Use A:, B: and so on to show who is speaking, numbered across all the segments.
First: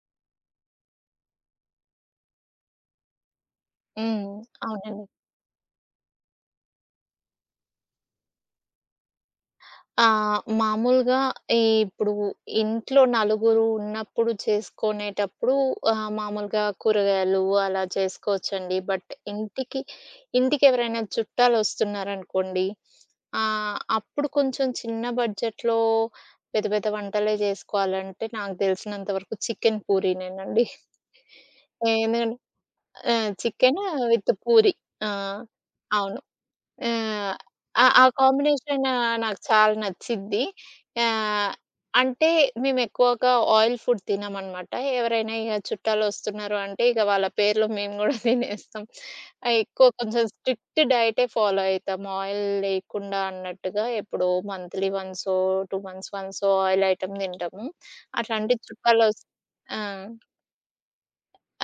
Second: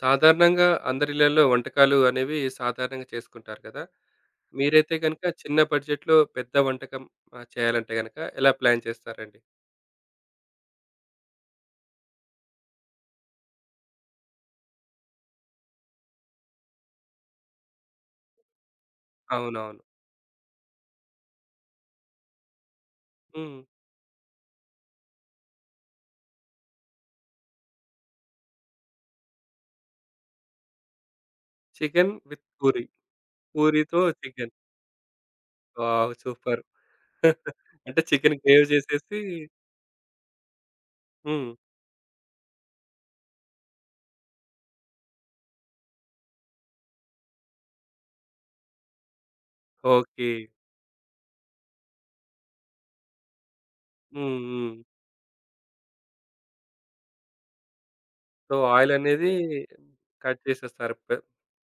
A: సాధారణంగా అందరిళ్లలో వంటకాలు అనేవి సాధారణంగా చేసుకుంటారు కదా!
B: హ్మ్.
A: మీరైతే
B: అవునండి.
A: గనుక చిన్న బడ్జెట్‌లో పెద్ద వంటకం ఆహ్, చేయాలంటే గనుక ఎలా ప్లాన్ చేస్తారండి?
B: ఆ! మామూలుగా ఇప్పుడు ఇంట్లో నలుగురు ఉన్నప్పుడు చేసుకునేటప్పుడు, ఆహ్, మామూలుగా కూరగాయలు అలా చేసుకోవచ్చండి. బట్
A: అవునవును.
B: ఇంటికి ఇంటికెవరైనా చుట్టాలు వస్తున్నారనుకోండి.
A: హ్మ్.
B: ఆహ్, అప్పుడు కొంచెం చిన్న బడ్జెట్‌లో పెద్ద పెద్ద వంటలే చేసుకోవాలంటే, నాకు తెలిసినంత వరకు చికెన్ పూరినేనండి. ఆ!
A: చికెన్
B: ఎందుకంటే
A: విత్ పూరి.
B: ఆ! చికెన్
A: పూరితో
B: విత్
A: చికెన్.
B: పూరి. ఆ!
A: వావ్!
B: అవును.
A: సూపర్.
B: ఆహ్,
A: అంటే
B: ఆ
A: చికెన్ గ్రేవి
B: కాంబినేషన్
A: చేసేసి
B: నాకు చాలా నచ్చిద్ది. ఆహ్,
A: హ్మ్.
B: అంటే మేము ఎక్కువగా ఆయిల్ ఫుడ్ తినమన్నమాట. ఎవరైనా ఇగ చుట్టాలు వస్తున్నారు అంటే, ఇక వాళ్ల పేర్లో మేము కూడా తినేస్తాం. ఎక్కువ కొంచెం
A: ఓకే.
B: స్ట్రిక్ట్ డైటే ఫాలో అయితాం. ఆయిల్ లేకుండా అన్నట్టుగా ఎప్పుడో
A: హ్మ్. హ్మ్.
B: మంత్లీ వన్సో, 2 మంత్స్ వన్సో ఆయిల్ ఐటెమ్ తింటాము. అట్లాంటి
A: సో, ఆయిల్
B: చుట్టాలొస్తే
A: అనేది
B: ఆ!
A: కట్ చేసేస్తారు. పే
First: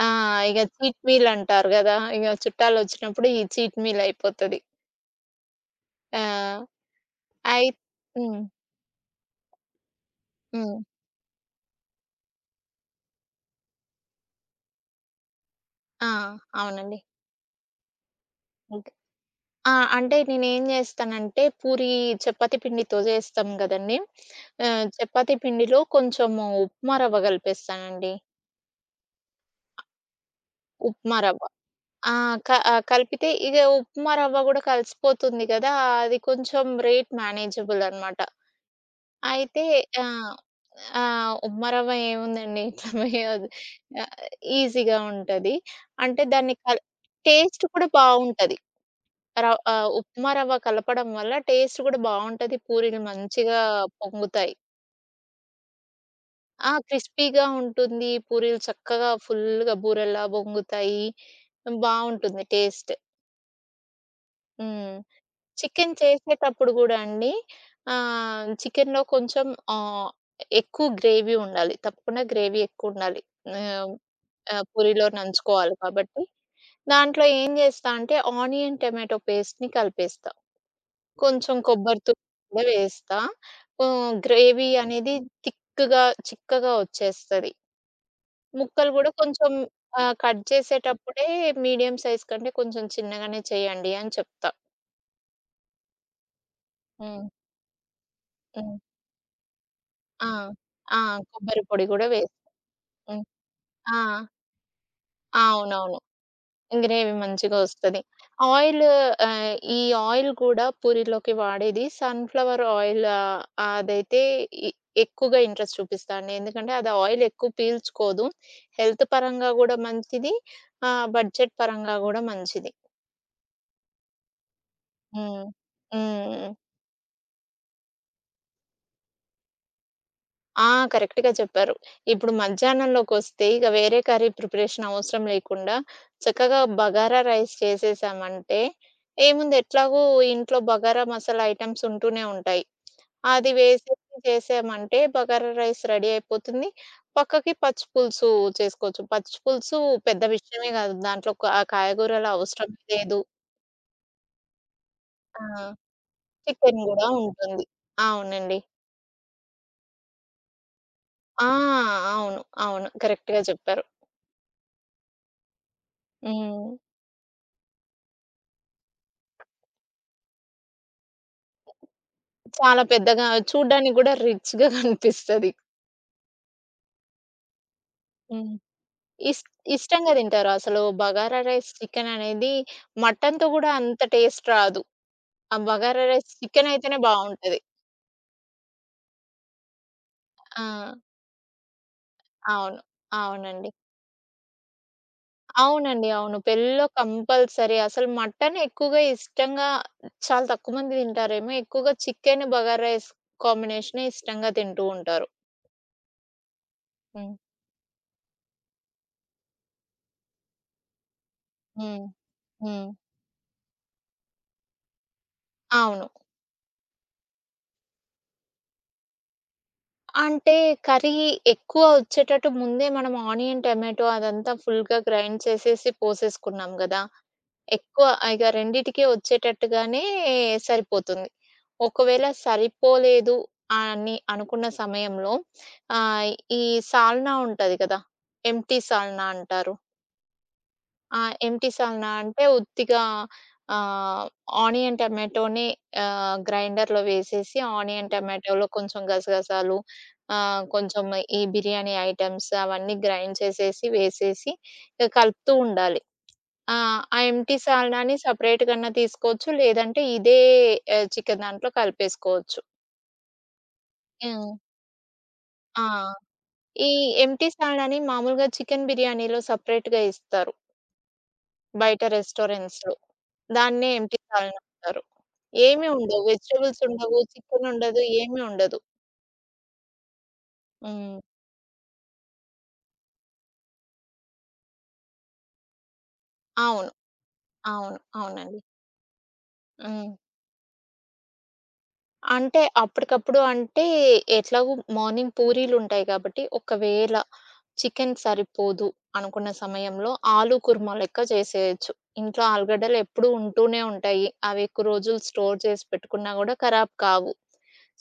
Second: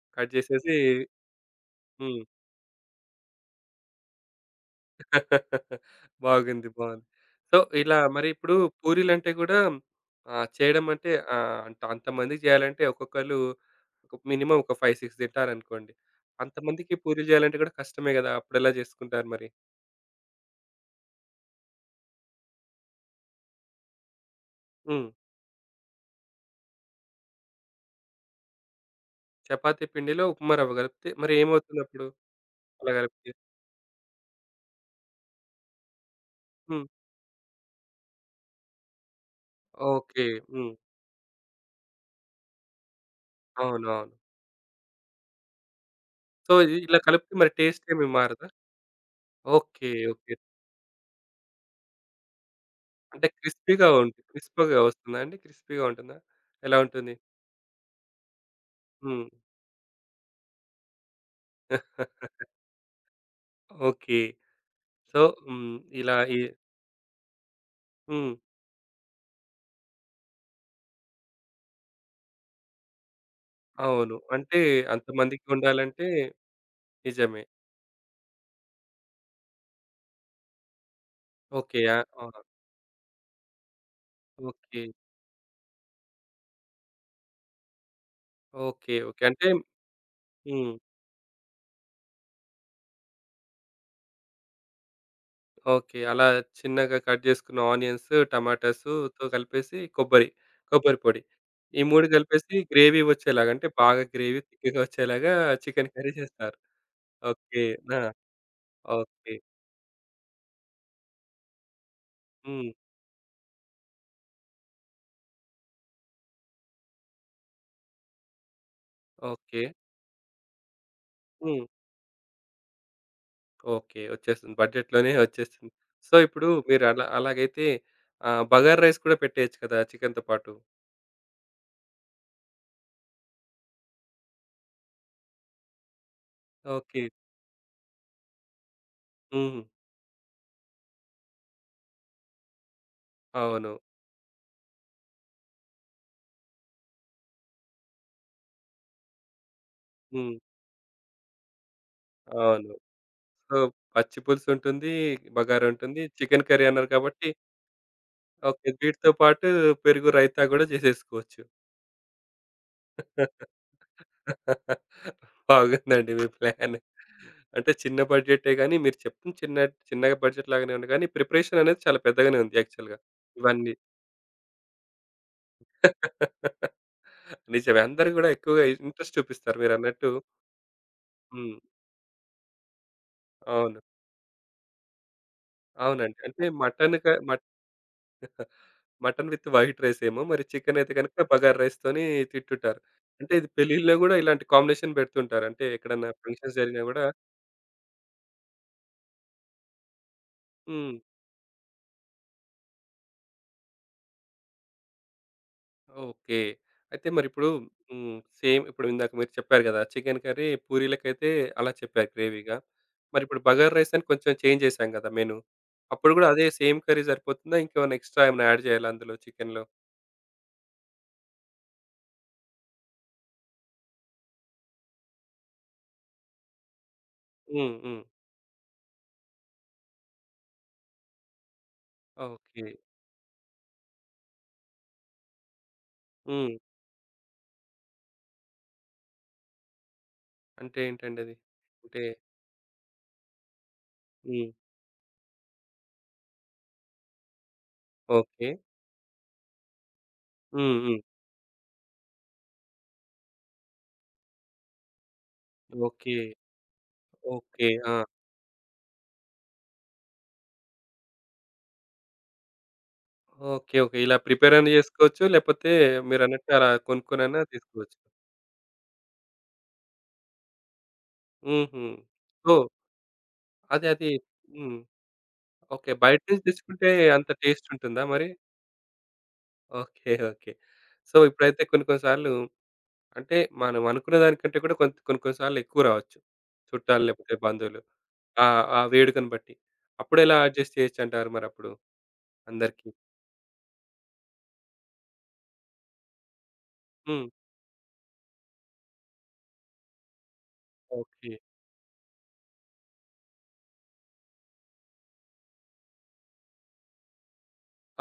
B: ఆ!
A: కట్
B: ఇగ
A: చేసేసి
B: చీట్ మీల్ అంటారు గదా!
A: హ్మ్.
B: ఇగ చుట్టాలు వచ్చినప్పుడు ఈ చీట్ మీల్ అయిపోతది. ఆ!
A: బాగుంది. బావుంది. సో,
B: అయి
A: ఇలా మరి
B: హ్మ్.
A: ఇప్పుడు పూరీలంటే గూడా హ్మ్, ఆహ్,
B: హ్మ్.
A: చేయడమంటే, ఆహ్, అంట అంతమందికి జేయాలంటే ఒక్కొక్కళ్ళు ఒక మినిమమ్ ఒక 5, 6 తింటారనుకోండి.
B: ఆ!
A: అంతమందికి
B: అవునండి.
A: పూరీ జేయాలంటే గూడా కష్టమే గదా! అప్పుడెలా
B: ఓకె.
A: జేసుకుంటారు మరి?
B: ఆ! అంటే నేనేం జేస్తానంటే పూరీ, చపాతీ పిండితో జేస్తాం గదండీ! ఆహ్,
A: హ్మ్.
B: చపాతీ పిండిలో కొంచెము ఉప్మా రవ్వ గలిపేస్తానండి.
A: చపాతీ పిండిలో, ఉప్మా రవ్వగలుపుతే మరి
B: ఉప్మారవ్వ.
A: ఏమవుతుందప్పుడు?
B: ఆహ్, క ఆహ్, కలిపితే
A: అలాగలిపితే.
B: ఇగ ఉప్మా రవ్వ గూడా కలిసిపోతుంది గదా! అది కొంచెం
A: హ్మ్.
B: రేట్ మేనేజబుల్ అనమాట. అయితే
A: ఓకె.
B: ఆహ్,
A: హ్మ్.
B: ఆహ్, ఉప్మారవ్వ ఏముందండి. [unintelligible]
A: అవునవును.
B: ఆహ్, ఈజీగా ఉంటది. అంటే
A: సో,
B: దాన్ని
A: ఇది
B: కల్
A: ఇలా కలిపితే మరి
B: టేస్ట్ కూడా
A: టేస్టేమీ మారదా?
B: బావుంటది. రవ్ ఆహ్,
A: ఓకె.
B: ఉప్మా
A: ఓకె.
B: రవ్వ కలపడం వల్ల, టేస్ట్ గూడా బావుంటది. పూరీలు
A: అంటే
B: మంచిగా
A: క్రిస్పీగా ఉన్,
B: పొంగుతాయి.
A: క్రిస్పగా వస్తుందా అండి? క్రిస్పీగా ఉంటుందా?
B: ఆ!
A: ఎలా ఉంటుంది?
B: క్రిస్పీగా ఉంటుంది. పూరీలు చక్కగా
A: హ్మ్.
B: ఫుల్లుగా బూరల్లా బొంగుతాయి. హ్మ్, బావుంటుంది టేస్ట్.
A: ఓకె.
B: హ్మ్.
A: సో హ్మ్.
B: చికెను
A: ఇలా, ఈ
B: చేసేటప్పుడు గూడా అండి
A: హ్మ్.
B: ఆహ్, చికెనులో కొంచెం ఆహ్, ఎక్కువ గ్రేవీ ఉండాలి. తప్పకుండా గ్రేవీ ఎక్కువుండాలి. ఆహ్.
A: అవును.
B: ఆ!
A: అంటే
B: పూరిలో నంచుకోవాలి
A: అంతమందికొండాలంటే
B: కాబట్టి, దాంట్లో
A: నిజమే.
B: ఏం జేస్తా అంటే ఆనియన్ టొమాటో పేస్ట్‌‌‌‌‌‌‌‌‌‌‌‌ని కలిపేస్తా. కొంచెం
A: ఓకె. ఆ!
B: కొబ్బరితురుము
A: అవును.
B: గూడా వేస్తా. హ్మ్. Gravy
A: okay.
B: అనేది తిక్కుగా, చిక్కగా వచ్చేస్తది. ముక్కలు
A: ఓకె.
B: గూడా
A: ఓకె. అంటే
B: కొంచెం,
A: హ్మ్,
B: ఆహ్, కట్
A: హ్మ్.
B: జేసేటప్పుడే మీడియం సైజ్ కంటే కొంచెం చిన్నగానే చేయండి అని చెప్తా.
A: ఓకే. అలా చిన్నగా కట్
B: హ్మ్.
A: జేసుకున్న ఆనియన్సు,
B: హ్మ్.
A: టమాటాసుతో కలిపేసి
B: ఆ!
A: కొబ్బరి,
B: ఆ!
A: కొబ్బరిపొడి.
B: కొబ్బరి
A: ఈ
B: పొడి
A: 3
B: గూడా వేసి.
A: కలిపేసి, గ్రేవీ
B: హ్మ్.
A: ఒచ్చేలాగా అంటే,
B: ఆ!
A: బాగా గ్రేవీ థిక్‌గా ఒచ్చేలాగా చికెను
B: అవునవును.
A: కర్రీ జేస్తారు.
B: గ్రేవి మంచిగా
A: ఓకే.
B: ఒస్తది.
A: నా
B: ఆయిలు
A: ఓకే.
B: ఆహ్, ఈ ఆయిల్ కూడా పూరిలోకి వాడేది. సన్‌ఫ్లవర్
A: హ్మ్.
B: ఆయిల్ ఆహ్, అదైతే ఇ ఎక్కువగా ఇంట్రెస్ట్ చూపిస్తా అండి. ఎందుకంటే, అది ఆయిలెక్కువ పీల్చుకోదు. హెల్త్ పరంగా
A: ఓకే.
B: గూడా మంచిది. ఆహ్, బడ్జెట్
A: హ్మ్.
B: పరంగా గూడా మంచిది.
A: ఓకే. ఒచ్చేస్తుంది. బడ్జెట్‌లోనే
B: హ్మ్.
A: ఒచ్చేస్తుంది.
B: హ్మ్,
A: సో, ఇప్పుడు
B: హ్మ్.
A: మీరలా అలాగైతే ఆహ్, బగార రైస్ కూడా పెట్టేయొచ్చు కదా! చికెనుతో పాటు.
B: ఆ! కరెక్ట్‌గా చెప్పారు. ఇప్పుడు మధ్యాహ్నంలోకొస్తే ఇక వేరే కర్రీ ప్రిపరేషనవసరం లేకుండా, చక్కగా
A: ఓకే.
B: బగారా రైస్ చేససామంటే ఏముంది?
A: హుహు.
B: ఎట్లాగూ ఇంట్లో బగారా మసాలా ఐటెమ్స్ ఉంటూనే ఉంటాయి. అది
A: అవును.
B: వేసేసి చేసామంటే బగారా రైస్ రెడీ అయిపోతుంది. పక్కకి పచ్చి పులుసు చేసుకోవచ్చు. పచ్చి పులుసు పెద్ద
A: హ్మ్.
B: విషయమే కాదు. దాంట్లో క ఆ కాయగూరలు
A: అవును.
B: అవసరమే లేదు.
A: సో, పచ్చి పులుసుంటుంది,
B: ఆ!
A: బగారుంటుంది. చికెను కర్రీ
B: చికెను
A: అన్నారు
B: గూడా
A: కాబట్టి
B: ఉంటుంది. అవునండి.
A: ఓకే. వీటితో పాటు పెరుగు రైతా గూడా జేసేసుకోవచ్చు.
B: ఆ! అవును. అవును. కరెక్ట్‌గా చెప్పారు.
A: బాగుందండి మీ
B: హ్మ్.
A: ప్లాను. అంటే చిన్న బడ్జెట్టే గానీ మీరు చెప్తుంది, చిన్న చిన్నగా బడ్జెట్‌లాగానే ఉన్న గానీ, ప్రిపరేషననేది చాలా పెద్దగానే ఉంది
B: చాలా
A: యాక్చువల్‌గా.
B: పెద్దగా,
A: ఇవన్నీ.
B: చూడ్డానికి గూడా రిచ్‌గా కనిపిస్తది.
A: నిజమే. అందరూ గూడా
B: హ్మ్.
A: ఎక్కువగా ఇంట్రెస్ట్
B: ఇస్
A: చూపిస్తారు మీరన్నట్టు.
B: ఇష్టంగా తింటారు. అసలు బగారా
A: హ్మ్.
B: రైస్ చికెననేది మటనుతో కూడా
A: అవును.
B: అంత టేస్ట్ రాదు. ఆ బగారా
A: అవునండి.
B: రైస్
A: అంటే మటను
B: చికెనైతేనే
A: క మట్
B: బావుంటది.
A: మటను విత్ వైట్ రైసేమో! మరి చికెనయితే
B: ఆ!
A: గనక బగార రైస్‌తోని
B: అవును.
A: తిట్టుుంటారు. అంటే ఇది
B: అవునండి.
A: పెళ్ళిల్లో గూడా ఇలాంటి కాంబినేషన్ బెడుతుంటారు. అంటే
B: అవునండి.
A: ఎక్కడన్నా
B: అవును.
A: ఫంక్షన్స్ జరిగినా
B: పెళ్ళిల్లో
A: గూడా
B: కంపల్సరీ. అసలు మటను ఎక్కువగా ఇష్టంగా చాలా తక్కువమంది
A: హ్మ్.
B: తింటారేమో! ఎక్కువగా చికెను, బగార్ రైస్ కాంబినేషనే ఇష్టంగా తింటూ ఉంటారు.
A: ఓకే. అయితే
B: హ్మ్.
A: మరిప్పుడు హ్మ్. సేమ్ ఇప్పుడు ఇందాక మీరు చెప్పారు గదా! చికెను కర్రీ పూరీలకైతే అలా
B: హ్మ్.
A: చెప్పారు గ్రేవీగా.
B: హ్మ్.
A: మరిప్పుడు బగార్ రైసని కొంచెం చేంజ్ చేసాం గదా! మెను.
B: అవును.
A: అప్పుడు కూడా అదే సేమ్ కర్రీ సరిపోతుందా? ఇంకేమన్నా ఎక్స్ స్ట్రా ఏమ‌న్నా యాడ్ చేయాలా అందులో చికెనులో?
B: అంటే, కర్రీ ఎక్కువ ఒచ్చేటట్టు, ముందే మనం ఆనియన్ టొమాటో అదంతా ఫుల్‌గా గ్రైండ్ చేసేసి పోసేసుకున్నాం గదా!
A: హ్మ్. హ్మ్.
B: ఎక్కువ ఇగ రెండిటికిే వచ్చేటట్టుగానే సరిపోతుంది. ఒకవేళ
A: ఓకె.
B: సరిపోలేదు అని అనుకున్న సమయంలో, ఆహ్,
A: హ్మ్.
B: ఈ సాల్నా ఉంటది కదా! ఎంప్టి సాల్నా అంటారు?
A: అంటే ఏంటండి
B: ఆ!
A: అది?
B: ఎంప్టి
A: అంటే
B: సాల్నా అంటే ఉత్తిగా, ఆహ్,
A: హ్మ్.
B: ఆనియన్ టొమాటోనే ఆహ్, గ్రైండర్‌లో వేసేసి, ఆనియన్
A: ఓకె.
B: టమాటోలో కొంచెం గసగసాలు ఆహ్,
A: హ్మ్. హ్మ్.
B: కొంచెం ఈ బిర్యానీ ఐటమ్స్ అవన్నీ గ్రైండ్ చేసేసి, వేసేసి, ఇక కలుపుతూ ఉండాలి.
A: ఓకె.
B: ఆ! ఆ ఎంప్టి
A: ఓకె. ఆ!
B: సాల్నాని సెపరేట్ గన్నా తీసుకోవచ్చు. లేదంటే ఇదే ఆహ్, చికెను దాంట్లో కలిపేసుకోవచ్చు.
A: ఓకె. ఓకె. ఇలా
B: హ్మ్.
A: ప్రిపేరన్న జేసుకోవచ్చు. లేకపోతే
B: ఆ!
A: మీరన్నట్టు అలా
B: ఈ
A: కొనుక్కొనైనా
B: ఎంప్టి
A: తీసుకోవచ్చు.
B: సాల్నాని మామూలుగా చికెను బిర్యానీలో సపరేట్‌గా ఇస్తారు.
A: హుహు.
B: బయట
A: ఓహ్!
B: రెస్టారెంట్స్‌లో. దాన్నే
A: అదదే.
B: ఎంప్టి సాల్నా
A: హ్మ్.
B: అంటారు. ఏమీ
A: ఓకె. బయట
B: ఉండవు.
A: నుంచి
B: వెజిటబుల్స్
A: తెచ్చుకుంటే
B: ఉండవు.
A: అంత
B: చికెను
A: టేస్ట్
B: ఉండదు.
A: ఉంటుందా మరి?
B: ఏమీ ఉండదు.
A: ఓకె. ఓకె. సో,
B: హ్మ్.
A: ఇప్పుడైతే కొన్ని కొన్ని సార్లు, అంటే మనం అనుకున్న దానికంటే కూడా, కొంత్ కొన్ని, కొన్ని సార్లు ఎక్కువ రావచ్చు,
B: అవును.
A: చుట్టాలు లేపోతే బంధువులు.
B: అవును.
A: ఆ!
B: అవునండి.
A: ఆ వేడుకను బట్టి.
B: హ్మ్.
A: అప్పుడు ఎలా అడ్జస్ట్ చేయొచ్చంటారు మరప్పుడు?
B: అంటే,
A: అందరికి.
B: అప్పటికప్పుడు అంటే, ఎట్లాగు మార్నింగ్ పూరీలుంటాయి గాబట్టి, ఒకవేళ
A: హ్మ్.
B: చికెను సరిపోదు అనుకున్న సమయంలో, ఆలు కూర్మ లెక్క
A: ఓకె.
B: చేసేయొచ్చు. ఇంట్లో ఆలుగడ్డలు ఎప్పుడూ ఉంటూనే ఉంటాయి. అవి ఎక్కు రోజులు స్టోర్ చేసి పెట్టుకున్నా గూడా ఖరాబ్ కావు.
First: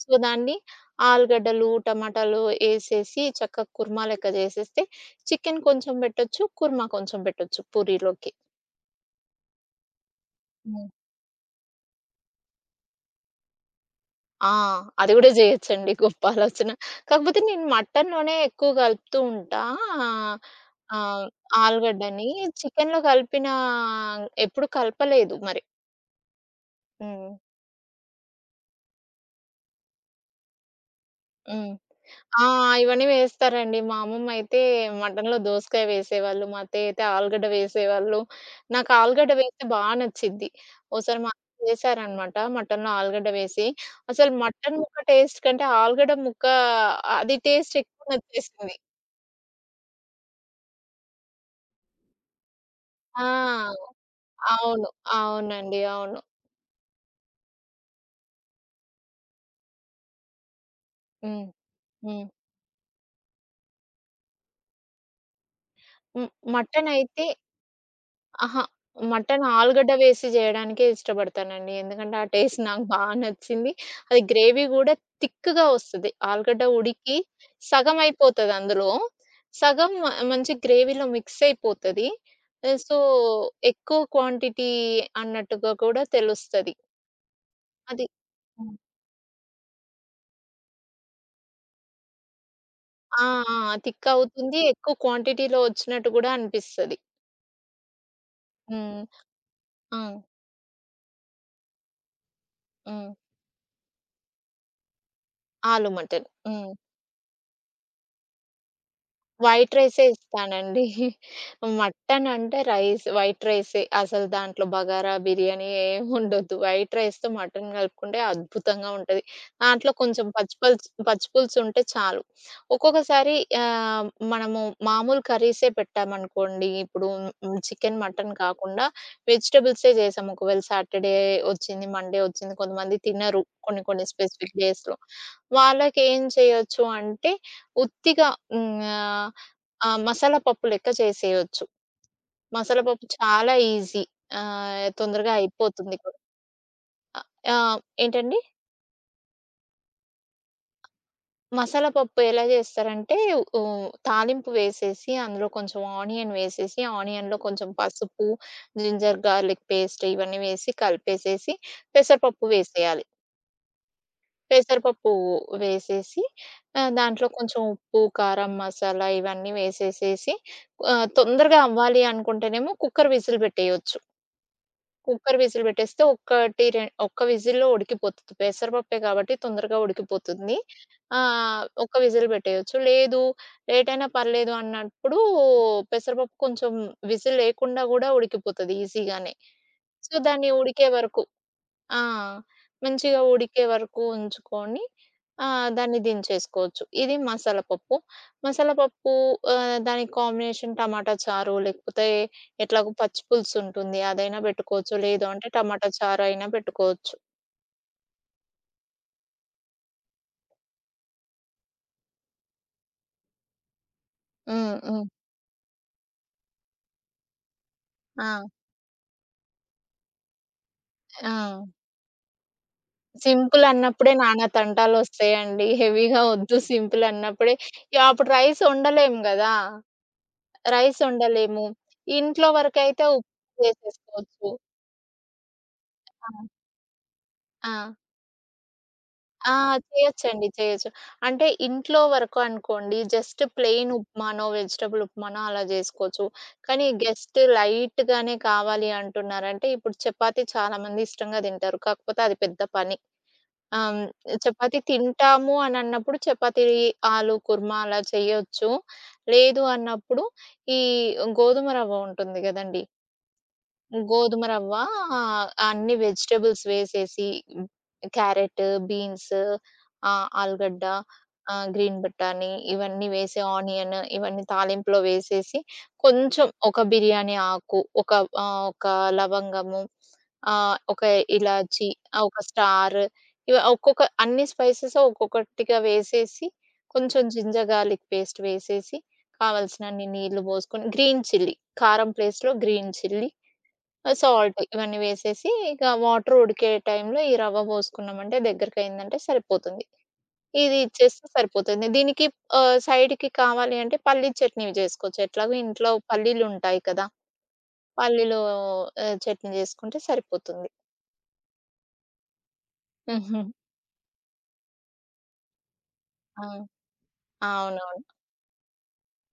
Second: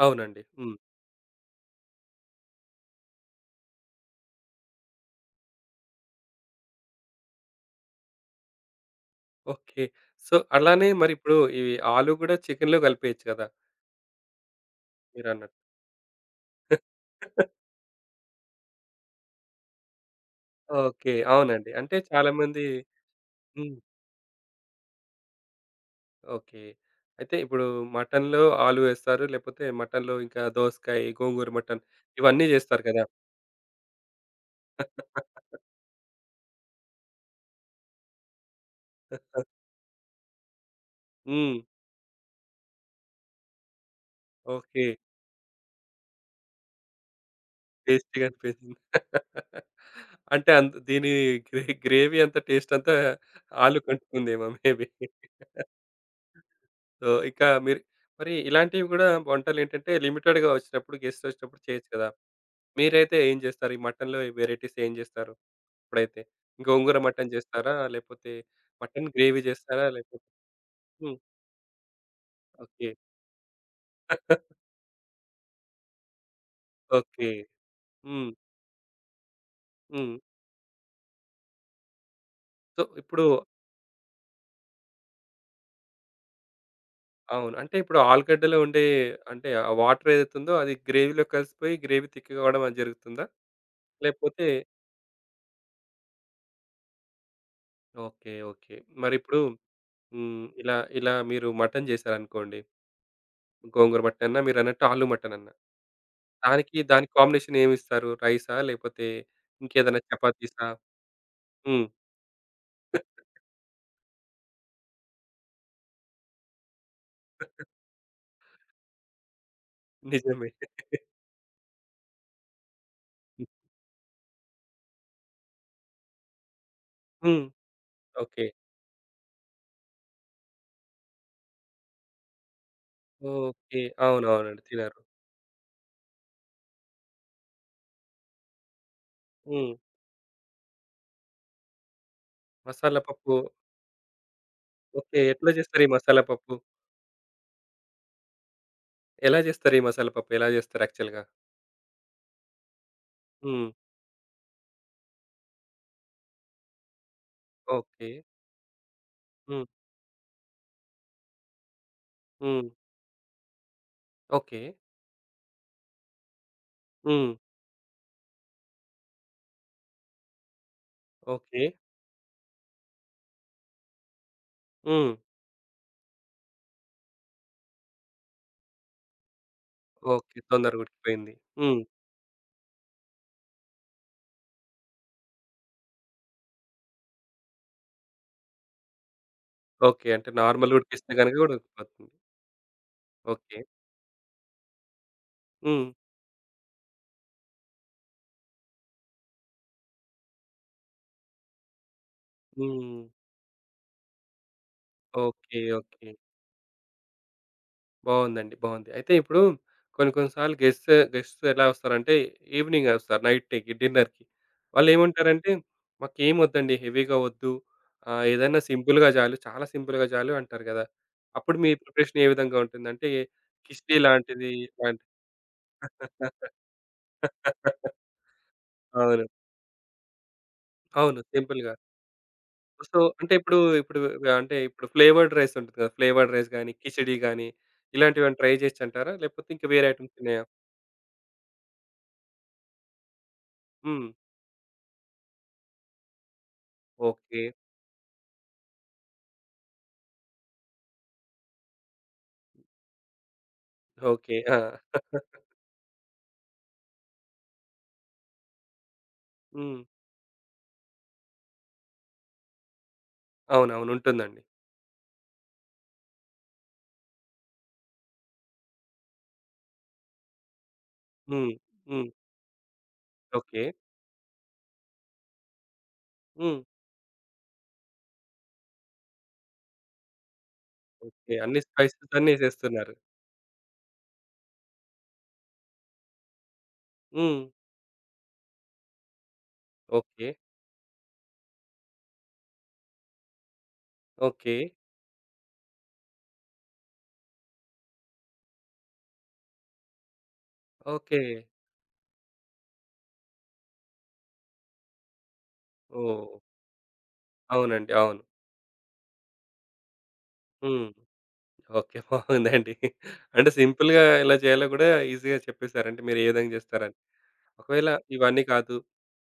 B: సో,
A: అవునండి.
B: దాన్ని
A: హ్మ్.
B: ఆలుగడ్డలు, టమాటాలు, యేసేసి చెక్క కుర్మా లెక్క జేసేస్తే, చికెను కొంచెం బెట్టొచ్చు, కుర్మా కొంచెం బెట్టొచ్చు పూరీలోకి.
A: ఓకే. సో, అలానే
B: హ్మ్.
A: మరి ఇప్పుడు ఇవి ఆలూ గూడా చికెనులో కలిపేయొచ్చు కదా!
B: ఆ! అది గూడా
A: మీరన్నట్టు.
B: జేయొచ్చండి. గొప్ప ఆలోచన. కాకపోతే నేను మటనులోనే ఎక్కువ కలుపుతుంటా.
A: ఓకే.
B: ఆహ్,
A: అవునండి. అంటే
B: ఆలుగడ్డని
A: చాలామంది
B: చికెనులో కలిపినా
A: హ్మ్.
B: ఎప్పుడు కలపలేదు మరి.
A: ఓకే.
B: హ్మ్.
A: అయితే ఇప్పుడు మటనులో ఆలూ వేస్తారు. లేపోతే, మటనులో ఇంకా దోసకాయ, గోంగూర
B: హ్మ్.
A: మటను
B: ఆ!
A: ఇవన్నీ జేస్తారు కదా!
B: ఇవన్నీ వేస్తారండి. మా అమ్మమ్మ అయితే మటనులో దోసకాయ వేసేవాళ్ళు. మా అత్తయ్య అయితే ఆలుగడ్డ వేసేవాళ్ళు. నాకు ఆలుగడ్డ వేస్తే బా నచ్చిద్ది. ఒసారి మా
A: హ్మ్.
B: వేశారనమాట. మటనులో ఆలుగడ్డ వేసి. అసలు మటను
A: ఓకే.
B: ముక్క టేస్ట్ కంటే, ఆలుగడ్డ ముక్క అది టేస్ట్ ఎక్కువ నచ్చేసింది.
A: టేస్టీగనిపించింది. అంటే అంత్ దీని గ్రే గ్రేవీ అంతా టేస్ట్ అంతా,
B: ఆ!
A: ఆలూ కంటుకుందేమో మే బీ.
B: అవును. అవునండి. అవును.
A: సో, ఇకా మీరు మరి ఇలాంటివి గూడా వంటలేంటంటే, లిమిటెడ్‌గా ఒచ్చినప్పుడు గెస్ట్
B: హ్మ్.
A: ఒచ్చినప్పుడు చేయొచ్చు కదా!
B: హ్మ్.
A: మీరైతే ఏం జేస్తారు? ఈ మటనులో వెరైటీస్ ఏం చేస్తారు? ఇప్పుడైతే
B: హ్మ్.
A: గోంగూర
B: మటనయితే
A: మటను జేస్తారా? లేపోతే
B: అహా!
A: మటను గ్రేవీ
B: మటను
A: జేస్తారా?
B: ఆలుగడ్డ
A: లేపోతే
B: వేసి చేయడానికే
A: హ్మ్.
B: ఇష్టపడతానండి. ఎందుకంటే, ఆ టేస్ట్ నాకు
A: ఓకే.
B: బా నచ్చింది. అది గ్రేవీ కూడా తిక్‌గా ఒస్తది. ఆలుగడ్డ ఉడికి,
A: ఓకే. హ్మ్.
B: సగమైపోతది అందులో. సగం మ
A: హ్మ్.
B: మంచి గ్రేవీలో మిక్స్ అయిపోతది.
A: సో,
B: సో,
A: ఇప్పుడు
B: ఎక్కువ క్వాంటిటీ అన్నట్టుగా కూడా తెలుస్తది.
A: అవును. అంటే ఇప్పుడు
B: అది.
A: ఆలుగడ్డలో
B: హ్మ్.
A: ఉండే అంటే ఆ వాటరేదైతుందో అది గ్రేవీలో కలిసిపోయి గ్రేవీ థిక్కుగా అవడం అది జరుగుతుందా?
B: ఆ! ఆ! థిక్
A: లేకపోతే
B: అవుతుంది. ఎక్కువ క్వాంటిటీలో వచ్చినట్టు గూడా అనిపిస్తది.
A: ఓకే. ఓకే.
B: హ్మ్.
A: మరి ఇప్పుడు
B: ఆ!
A: హ్మ్, ఇలా ఇలా మీరు మటను చేశారనుకోండి.
B: హ్మ్.
A: గోంగూర మటనన్నా, మీరన్నట్టు ఆలు మటనన్నా?
B: ఆలుమటను. హ్మ్.
A: దానికి దానికి కాంబినేషన్ ఏమిస్తారు? రైసా? లేకపోతే?
B: వైట్
A: ఇంకేదైనా
B: రైసే
A: చపాతీసా?
B: ఇస్తానండి.
A: హ్మ్.
B: మటను అంటే రైస్ వైట్ రైసే అసలు దాంట్లో బగారా, బిర్యానీ ఏముండొద్దు. వైట్ రైస్‌తో మటను గలుపుకుంటే అద్భుతంగా ఉంటది. దాంట్లో కొంచెం
A: నిజమే.
B: పచ్చిపల్స్ పచ్చిపులుసుంటే చాలు. ఒక్కొక్కసారి
A: హ్మ్.
B: ఆహ్, మనము మామూలు కర్రీసే పెట్టామనుకోండి, ఇప్పుడు
A: హ్మ్.
B: హ్మ్, చికెను, మటను
A: ఓకే.
B: కాకుండా వెజిటబుల్సే చేసాం. ఒకవేళ సాటర్‌డే వచ్చింది, మన్‌డే వచ్చింది. కొంతమంది తినరు,
A: ఓకే.
B: కొన్ని కొన్ని
A: అవును.
B: స్పెసిఫిక్
A: అవునండి.
B: డేస్‌లో.
A: తినరు.
B: వాళ్ళకేం చేయొచ్చు అంటే ఉత్తిగా హ్మ్, ఆహ్,
A: హ్మ్.
B: ఆ! మసాలా పప్పు లెక్క చేసేయొచ్చు.
A: మసాలా
B: మసాలాపప్పు
A: పప్పు.
B: చాలా ఈజీ. ఆహ్,
A: ఓకే.
B: తొందరగా
A: ఎట్లా చేస్తారు ఈ
B: అయిపోతుంది కూడా.
A: మసాలా పప్పు?
B: ఆహ్, ఏంటండి?
A: ఎలా జేస్తరు ఈ మసాలా పప్పు ఎలా జేస్తరు యాక్చువల్‌గా?
B: మసాలాపప్పు ఎలా జేస్తారంటే ఉ
A: హ్మ్.
B: తాలింపు వేసేసి అందులో కొంచెం ఆనియన్ వేసేసి ఆనియన్‌లో కొంచెం
A: ఓకే.
B: పసుపు, జింజర్ గార్‌లిక్
A: హ్మ్.
B: పేస్ట్ ఇవన్నీ వేసి కలిపేసేసి పెసరపప్పు
A: హ్మ్.
B: వేసేయాలి.
A: ఓకే.
B: పెసరపప్పు వేసేసి ఆహ్, దాంట్లో
A: హ్మ్.
B: కొంచెం ఉప్పు, కారం మసాలా ఇవన్నీ వేసేసేసి ఆహ్, తొందరగా
A: ఓకే.
B: అవ్వాలి అనుకుంటేనేమో కుక్కర్ విజిల్ పెట్టేయొచ్చు.
A: హ్మ్.
B: కుక్కర్ విజిల్ పెట్టేస్తే ఒక్కటి రెం ఒక్క విజిల్‌లో ఉడికిపోతది. పెసరపప్పే కాబట్టి తొందరగా
A: ఓకే.
B: ఉడికిపోతుంది.
A: తొందరగా ఉడికిపోయింది.
B: ఆహ్,
A: హ్మ్.
B: ఒక్క విజిల్ బెట్టేయొచ్చు. లేదు లేటైనా పర్లేదు అన్నప్పుడు పెసరపప్పు కొంచెం విజిల్ లేకుండా గూడా ఉడికిపోతది ఈజీగానే.
A: ఓకే.
B: సో,
A: అంటే
B: దాని
A: నార్మల్
B: ఉడికే
A: ఉడికిస్తే
B: వరకు,
A: గనక గూడా
B: ఆ!
A: ఉడికిపోతుంది.
B: మంచిగా
A: ఓకే.
B: ఉడికే వరకు ఉంచుకొని. ఆ!
A: హ్మ్.
B: దాన్ని దించేసుకోవచ్చు. ఇది మసాలాపప్పు. మసాలాపప్పు ఆహ్, దానికి కాంబినేషన్ టమాటా చారు లేకపోతే ఎట్లాగో
A: హ్మ్.
B: పచ్చి పులుసుంటుంది అదైనా బెట్టుకోవచ్చు లేదు అంటే
A: ఓకే.
B: టమాటా
A: ఓకే.
B: చారైనా బెట్టుకోవచ్చు.
A: బావుందండి. బావుంది. అయితే ఇప్పుడు కొన్ని కొన్ని సార్లు గెస్ట్ గెస్ట్స్ ఎలా వస్తారంటే ఈవినింగ్ ఒస్తారు నైటేకి డిన్నర్‌కి.
B: హ్మ్.
A: వాళ్ళు
B: హ్మ్.
A: ఏమంటారంటే మాకేమొద్దండి హెవీగా వద్దు? ఆహ్,
B: ఆ!
A: ఏదన్నా సింపుల్‌గా చాలు చాలా సింపుల్‌గా జాలు అంటారు కదా! అప్పుడు
B: ఆ!
A: మీ ప్రిపరేషన్ ఏ విధంగా ఉంటుందంటే కిచిడి
B: సింపులన్నప్పుడే నానా
A: లాంటిది
B: తంటాలు
A: ఇట్లాంట
B: వస్తాయండి. హెవీగా వద్దు సింపుల్ అన్నప్పుడే ఇగ అప్పుడు రైస్ ఒండలేము
A: అవును.
B: గదా! రైస్
A: అవును.
B: ఒండలేము.
A: సింపుల్‌గా.
B: ఇంట్లో
A: సో,
B: వరకైతే ఉ
A: అంటే ఇప్పుడు ఇప్పుడు ఆహ్,
B: చేసేసుకోవచ్చు.
A: అంటే ఇప్పుడు ఫ్లేవర్డ్ రైస్ ఉంటుది గదా! ఫ్లేవర్డ్
B: ఆ!
A: రైస్ గానీ, కిచిడీ గాని.
B: ఆ!
A: ఇలాంటివేవన్నా ట్రై జేయొచ్చంటారా? లేకపోతే
B: ఆ!
A: ఇంకా వేరే ఐటెమ్స్ ఉన్నాయా?
B: చేయొచ్చండి చేయొచ్చు. అంటే ఇంట్లో వరకు అనుకోండి, జస్ట్ ప్లెయిన్
A: హ్మ్.
B: ఉప్మానో, వెజిటబుల్ ఉప్మానో అలా జేసుకోవచ్చు. కానీ గెస్ట్
A: ఓకే.
B: లైట్‌గానే కావాలి అంటున్నారంటే ఇప్పుడు చపాతీ చాలామంది ఇష్టంగా తింటారు. కాకపోతే అది పెద్ద పని. అం,
A: ఓకే. ఆ!
B: చపాతీ తింటాము అనిన్నప్పుడు చపాతీ ఆలు కుర్మ అలా చెయొచ్చు. లేదు
A: హ్మ్.
B: అన్నప్పుడు ఈ గోధుమ రవ్వ ఉంటుంది గదండీ!
A: అవునవును ఉంటుందండి.
B: గోధుమరవ్వ ఆహ్, అన్నీ వెజిటబుల్స్ వేసేసి హ్మ్, క్యారెట్, బీన్స్. ఆహ్, ఆలుగడ్డ.
A: హ్మ్.
B: ఆహ్, గ్రీన్
A: హ్మ్.
B: బటానీ ఇవన్నీ వేసి
A: ఓకే.
B: ఆనియన్ ఇవన్నీ తాలింపులో వేసేసి కొంచెం
A: హ్మ్.
B: ఒక బిర్యానీ ఆకు ఒక ఆహ్, ఒక లవంగము. ఆహ్, ఒక
A: ఓకే. అన్నీ
B: ఇలాచీ
A: స్పైసీ
B: ఆ
A: గానే
B: ఒక
A: చేస్తున్నారు.
B: స్టార్. ఇవ ఒక్కొక్క అన్ని స్పైసెస్ ఒక్కొక్కటిగా వేసేసి. కొంచెం
A: హ్మ్.
B: జింజర్ గార్‌లిక్ పేస్ట్ వేసేసి. కావాల్సినన్ని
A: ఓకే.
B: నీళ్లు బోసుకొని గ్రీన్ చిల్లీ కారం ప్లేస్ట్‌లో గ్రీన్ చిల్లీ. ఆహ్,
A: ఓకే.
B: సాల్ట్ ఇవన్నీ వేసేసి ఇక వాటర్ ఉడికే టైం‌లో ఈ రవ్వ పోసుకున్నామంటే దగ్గరకైందంటే సరిపోతుంది. ఇది ఇచ్చేస్తే
A: ఓకే.
B: సరిపోతుంది. దీనికి ఆహ్, సైడ్‌కి కావాలి అంటే పల్లీ చట్నీవి చేసుకోవచ్చు. ఎట్లాగో ఇంట్లో
A: ఓహ్!
B: పల్లీలు ఉంటాయి కదా!
A: అవునండి. అవును.
B: పల్లెలు ఆహ్, చట్నీ జేసుకుంటే సరిపోతుంది.
A: హ్మ్. ఓకే. బావుందండి. అంటే
B: హుహు.
A: సింపుల్‌గా ఇలా చేయాలో గూడా ఈజీగా చెప్పేసారంటే, మీరు ఏ
B: ఆ!
A: విధంగా జేస్తారని? ఒకవేళ
B: అవునవును.
A: ఇవన్నీ కాదు.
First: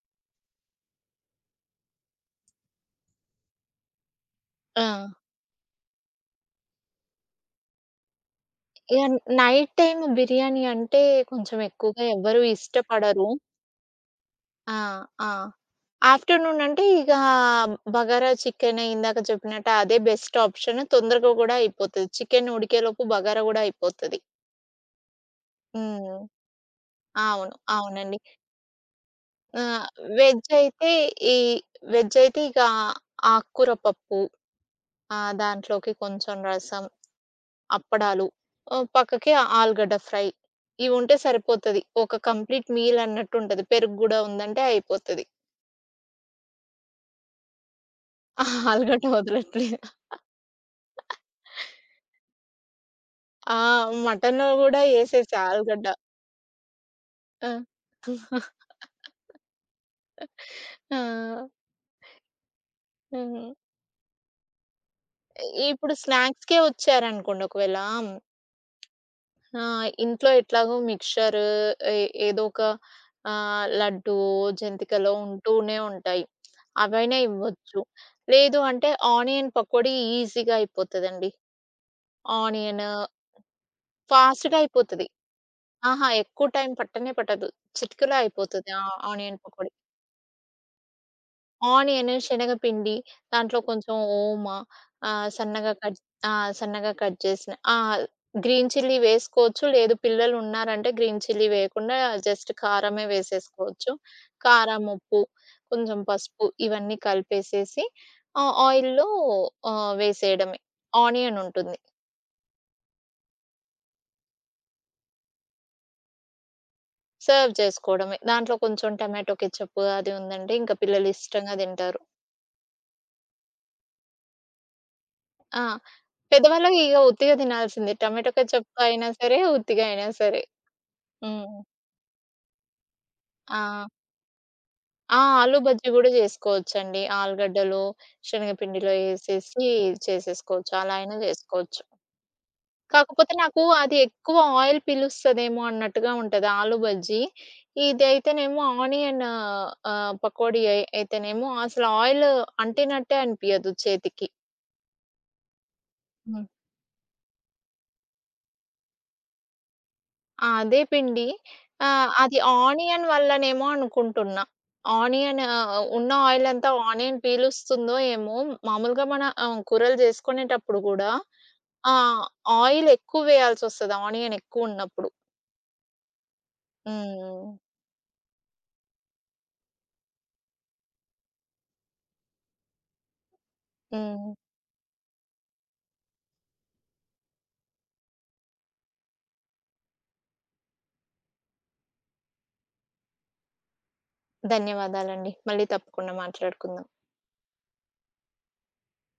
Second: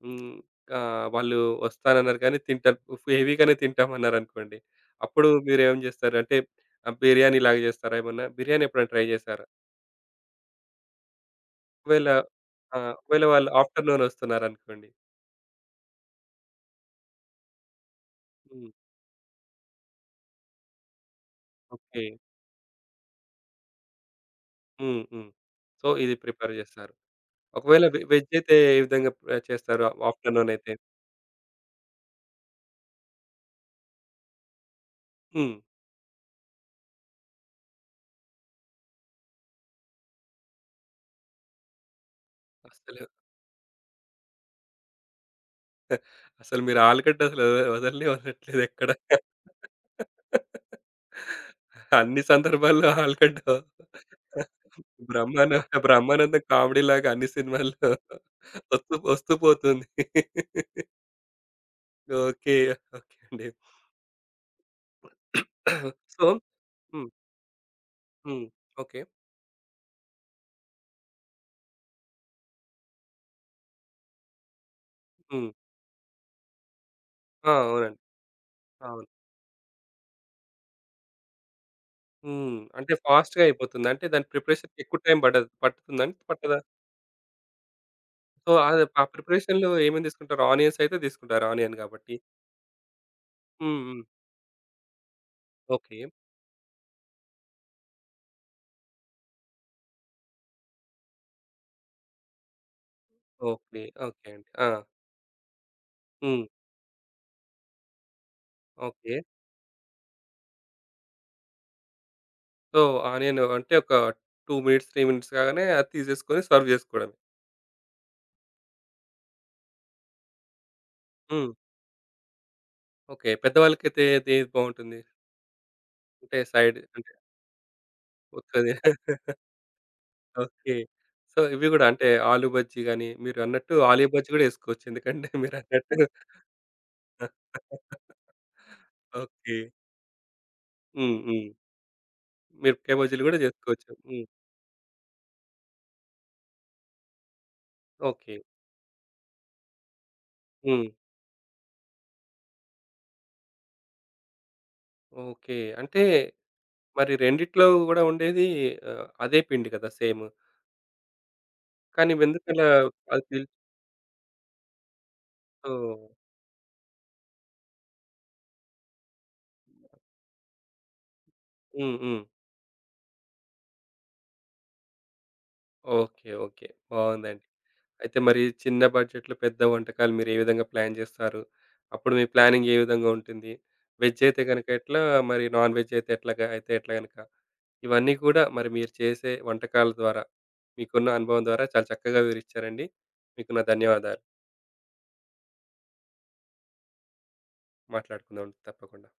A: హ్మ్. ఆహ్, వాళ్ళు వస్తానన్నారు కానీ తింటా హెవీగానే తింటామన్నారనుకోండి.
B: ఆ!
A: అప్పుడు మీరేం జేస్తారంటే ఆ బిర్యానీలాగా జేస్తారా ఏమన్నా? బిర్యానీ ఎప్పుడైనా
B: ఇగ
A: ట్రై
B: న్
A: జేశారా?
B: నైట్ టైమ్ బిర్యానీ అంటే కొంచెం ఎక్కువగా
A: ఒకవేళ
B: ఎవ్వరు
A: ఆ! ఒకవేళ
B: ఇష్టపడరు.
A: వాళ్ళు ఆఫ్టర్‌నూన్
B: ఆ!
A: వస్తున్నారనుకోండి.
B: ఆ! ఆఫ్టర్‌నూన్ అంటే ఇగా బగార
A: హ్మ్.
B: చికెన్ ఇందాక చెప్పినట్టు అదే బెస్ట్ ఆప్షన్ తొందరగా గూడా
A: ఓకే.
B: అయిపోతది. చికెన్ ఉడికేలోపు బగారా గూడా అయిపోతది.
A: హ్మ్. హ్మ్. సో, ఇది
B: హ్మ్.
A: ప్రిపేర్ చేస్తారు.
B: అవును.
A: ఒకవేళ వె
B: అవునండి.
A: వెజ్జయితే ఏ విధంగా ప్
B: ఆ!
A: చేస్తారు ఆఫ్టర్‌నూనయితే?
B: వెజ్జయితే ఈ వెజ్జయితే ఇకా ఆకు కూర పప్పు. ఆహ్,
A: హ్మ్.
B: దాంట్లోకి కొంచెం రసం. అప్పడాలు. ఓ పక్కకి ఆలుగడ్డ ఫ్రై. ఇవి ఉంటే సరిపోతది. ఒక కంప్లీట్
A: వస్తలేవు.
B: మీలన్నట్టుంటది. పెరుగు గూడా ఉందంటే అయిపోతది.
A: అసలు మీరు ఆలుగడ్డ అసలు వదల్నే
B: ఆ
A: వదట్లేదు ఎక్కడ.
B: ఆలుగడ్డ వదలట్లేదు.
A: అన్ని సందర్భాల్లో ఆలుగడ్డ
B: ఆ! మటనులో గూడాయేసేస
A: బ్రహ్మాన
B: ఆలుగడ్డ.
A: బ్రహ్మానందం కామెడీ‌లాగా అన్ని
B: ఆ!
A: సినిమాల్లో ఒత్తు ఒస్తూ పోతుంది.
B: ఆ!
A: ఓకే. ఓకే అండి.
B: హుహు. ఇ ఇప్పుడు
A: సో
B: స్నాక్స్‌కే
A: హ్మ్.
B: ఒచ్చారనుకోండి ఒకవేళా. హ్మ్
A: హ్మ్. ఓకే.
B: ఆ! ఇంట్లో ఎట్లాగో మిక్చరు ఏ ఏదోక ఆహ్, లడ్డు, జంతికలో
A: హ్మ్.
B: ఉంటూనే ఉంటాయి. అవైనా
A: ఆ!
B: ఇవ్వచ్చు.
A: అవునండి.
B: లేదు అంటే
A: అవును.
B: ఆనియన్ పకోడీ ఈజీగా అయిపోతదండి.
A: హ్మ్.
B: ఆనియను
A: అంటే ఫాస్ట్‌గా అయిపోతుంది. అంటే దాని
B: ఫాస్ట్‌గా
A: ప్రిపరేషన్‌కి ఎక్కువ
B: అయిపోతది.
A: టైం బడదు పట్టుతుందా
B: అహా!
A: అండి?
B: ఎక్కువ
A: పట్టదా?
B: టైం పట్టనే పట్టదు. చిటికలో
A: సో,
B: అయిపోతది.
A: ఆద్
B: ఆ
A: ఆ
B: ఆనియన్
A: ప్రిపరేషన్‌లో
B: పకోడి.
A: ఏమేమి తీసుకుంటారు ఆనియన్స్ అయితే తీసుకుంటారు. ఆనియన్
B: ఆనియను,
A: కాబట్టి.
B: శనగపిండి, దాంట్లో
A: హ్మ్.
B: కొంచెం
A: హ్మ్.
B: ఓమ ఆహ్, సన్నగా కట్
A: ఓకే.
B: ఆ! సన్నగా కట్ చేసిన ఆహ్, గ్రీన్ చిల్లీ వేసుకోవచ్చు. లేదు పిల్లలు ఉన్నారంటే గ్రీన్ చిల్లీ వేయకుండా జస్ట్ కారమే
A: ఓకే.
B: వేసేసుకోవచ్చు.
A: ఓకే అండి. ఆ!
B: కారం, ఉప్పు, కొంచెం పసుపు
A: హ్మ్.
B: ఇవన్నీ కలిపేసేసి ఆహ్, ఆయిల్‌లో
A: ఓకే.
B: ఆహ్, వేసేయడమే. ఆనియనుంటుంది.
A: సో, ఆ! నేను అంటే ఒక 2 మినిట్స్, 3 మినిట్స్ కాగానే అది తీసేసుకొని సర్వ్ చేసుకోవడమే.
B: సర్వ్ చేసుకోవడమే. దాంట్లో కొంచెం టమాటో కేచేపు అది ఉందంటే ఇంక పిల్లలు
A: హ్మ్.
B: ఇష్టంగా తింటారు.
A: ఓకే. పెద్దవాళ్ళకైతే అదే ఏది బావుంటుంది?
B: ఆ!
A: అంటే
B: పెద్దవాళ్ళు
A: సైడ్
B: ఇగ
A: అంటే
B: ఉతిగా తినాల్సిందే. టమాటో
A: ఉత్తదే.
B: కేచెప్ అయినా సరే ఉత్తిగా అయినా సరే.
A: ఓకే. సో,
B: హ్మ్.
A: ఇవి గూడా, అంటే ఆలూ బజ్జీ గాని, మీరు అన్నట్టు
B: ఆ!
A: ఆలూ బజ్జీ గూడా ఏసుకోవచ్చు.
B: ఆ!
A: ఎందుకంటే.
B: ఆలూ బజ్జీ
A: మీరన్నట్టు
B: గూడా చేసుకోవచ్చండి. ఆలుగడ్డలు శనగపిండిలో
A: ఓకే.
B: ఎసేసి చేసేసుకోవచ్చు. అలైయినా
A: హ్మ్. హ్మ్.
B: చేసుకోవచ్చు.
A: మీరపకాయి బజ్జీలు
B: కాకపోతే
A: గూడా
B: నాకు
A: జేసుకోవచ్చు.
B: అది
A: హ్మ్.
B: ఎక్కువ ఆయిల్ పిలుస్తదేమో అన్నట్టుగా ఉంటది ఆలూ బజ్జీ.
A: ఓకే.
B: ఇదైతేనేమో ఆనియన్ ఆహ్, పకోడీ అయి
A: హ్మ్.
B: అయితేనేమో అసలు ఆయిల్ అంటినట్టే అనిపియదు చేతికి.
A: ఓకే. అంటే,
B: హ్మ్.
A: మరి రెండిట్లో గూడా ఉండేది ఆహ్, అదే పిండి కదా! సేము.
B: ఆ! అదే పిండి. ఆహ్,
A: కానీ
B: అది
A: ఎందుకలా
B: ఆనియన్
A: వెందుకలా అది పిల్
B: వల్లనేమో అనుకుంటున్నా. ఆనియన్ ఆహ్,
A: సో,
B: ఉన్న ఆయిలంతా ఆనియన్ పీలుస్తుందో, ఏమో మామూలుగా మన ఆహ్, కూరలు జేసుకునేటప్పుడు గూడా
A: హ్మ్. హ్మ్.
B: ఆహ్, ఆయిల్ ఎక్కువ వేయాల్సి‌సోస్తది ఆనియన్ ఎక్కువ ఉన్నప్పుడు.
A: ఓకే. ఓకే. బావుందండి.
B: హ్మ్.
A: అయితే మరి చిన్న బడ్జెట్‌లో పెద్ద వంటకాలు మీరు ఏ విధంగా ప్లాన్ జేస్తారు, అప్పుడు మీ ప్లానింగ్ ఏ విధంగా ఉంటుంది. వెజ్
B: హ్మ్.
A: అయితే గనక ఎట్లా మరి నాన్ వెజ్ అయితే ఎట్లాగా అయితే ఎట్లా గనక ఇవన్నీ కూడా మరి మీరు చేసే వంటకాల ద్వారా, మీకున్న అనుభవం ద్వారా, చాలా చక్కగా వివరించారండి. మీకు నా ధన్యవాదాలు.
B: ధన్యవాదాలండి. మళ్ళీ తప్పకుండా మాట్లాడుకుందాం.
A: మాట్లాడుకుందాం అండి. తప్పకుండా.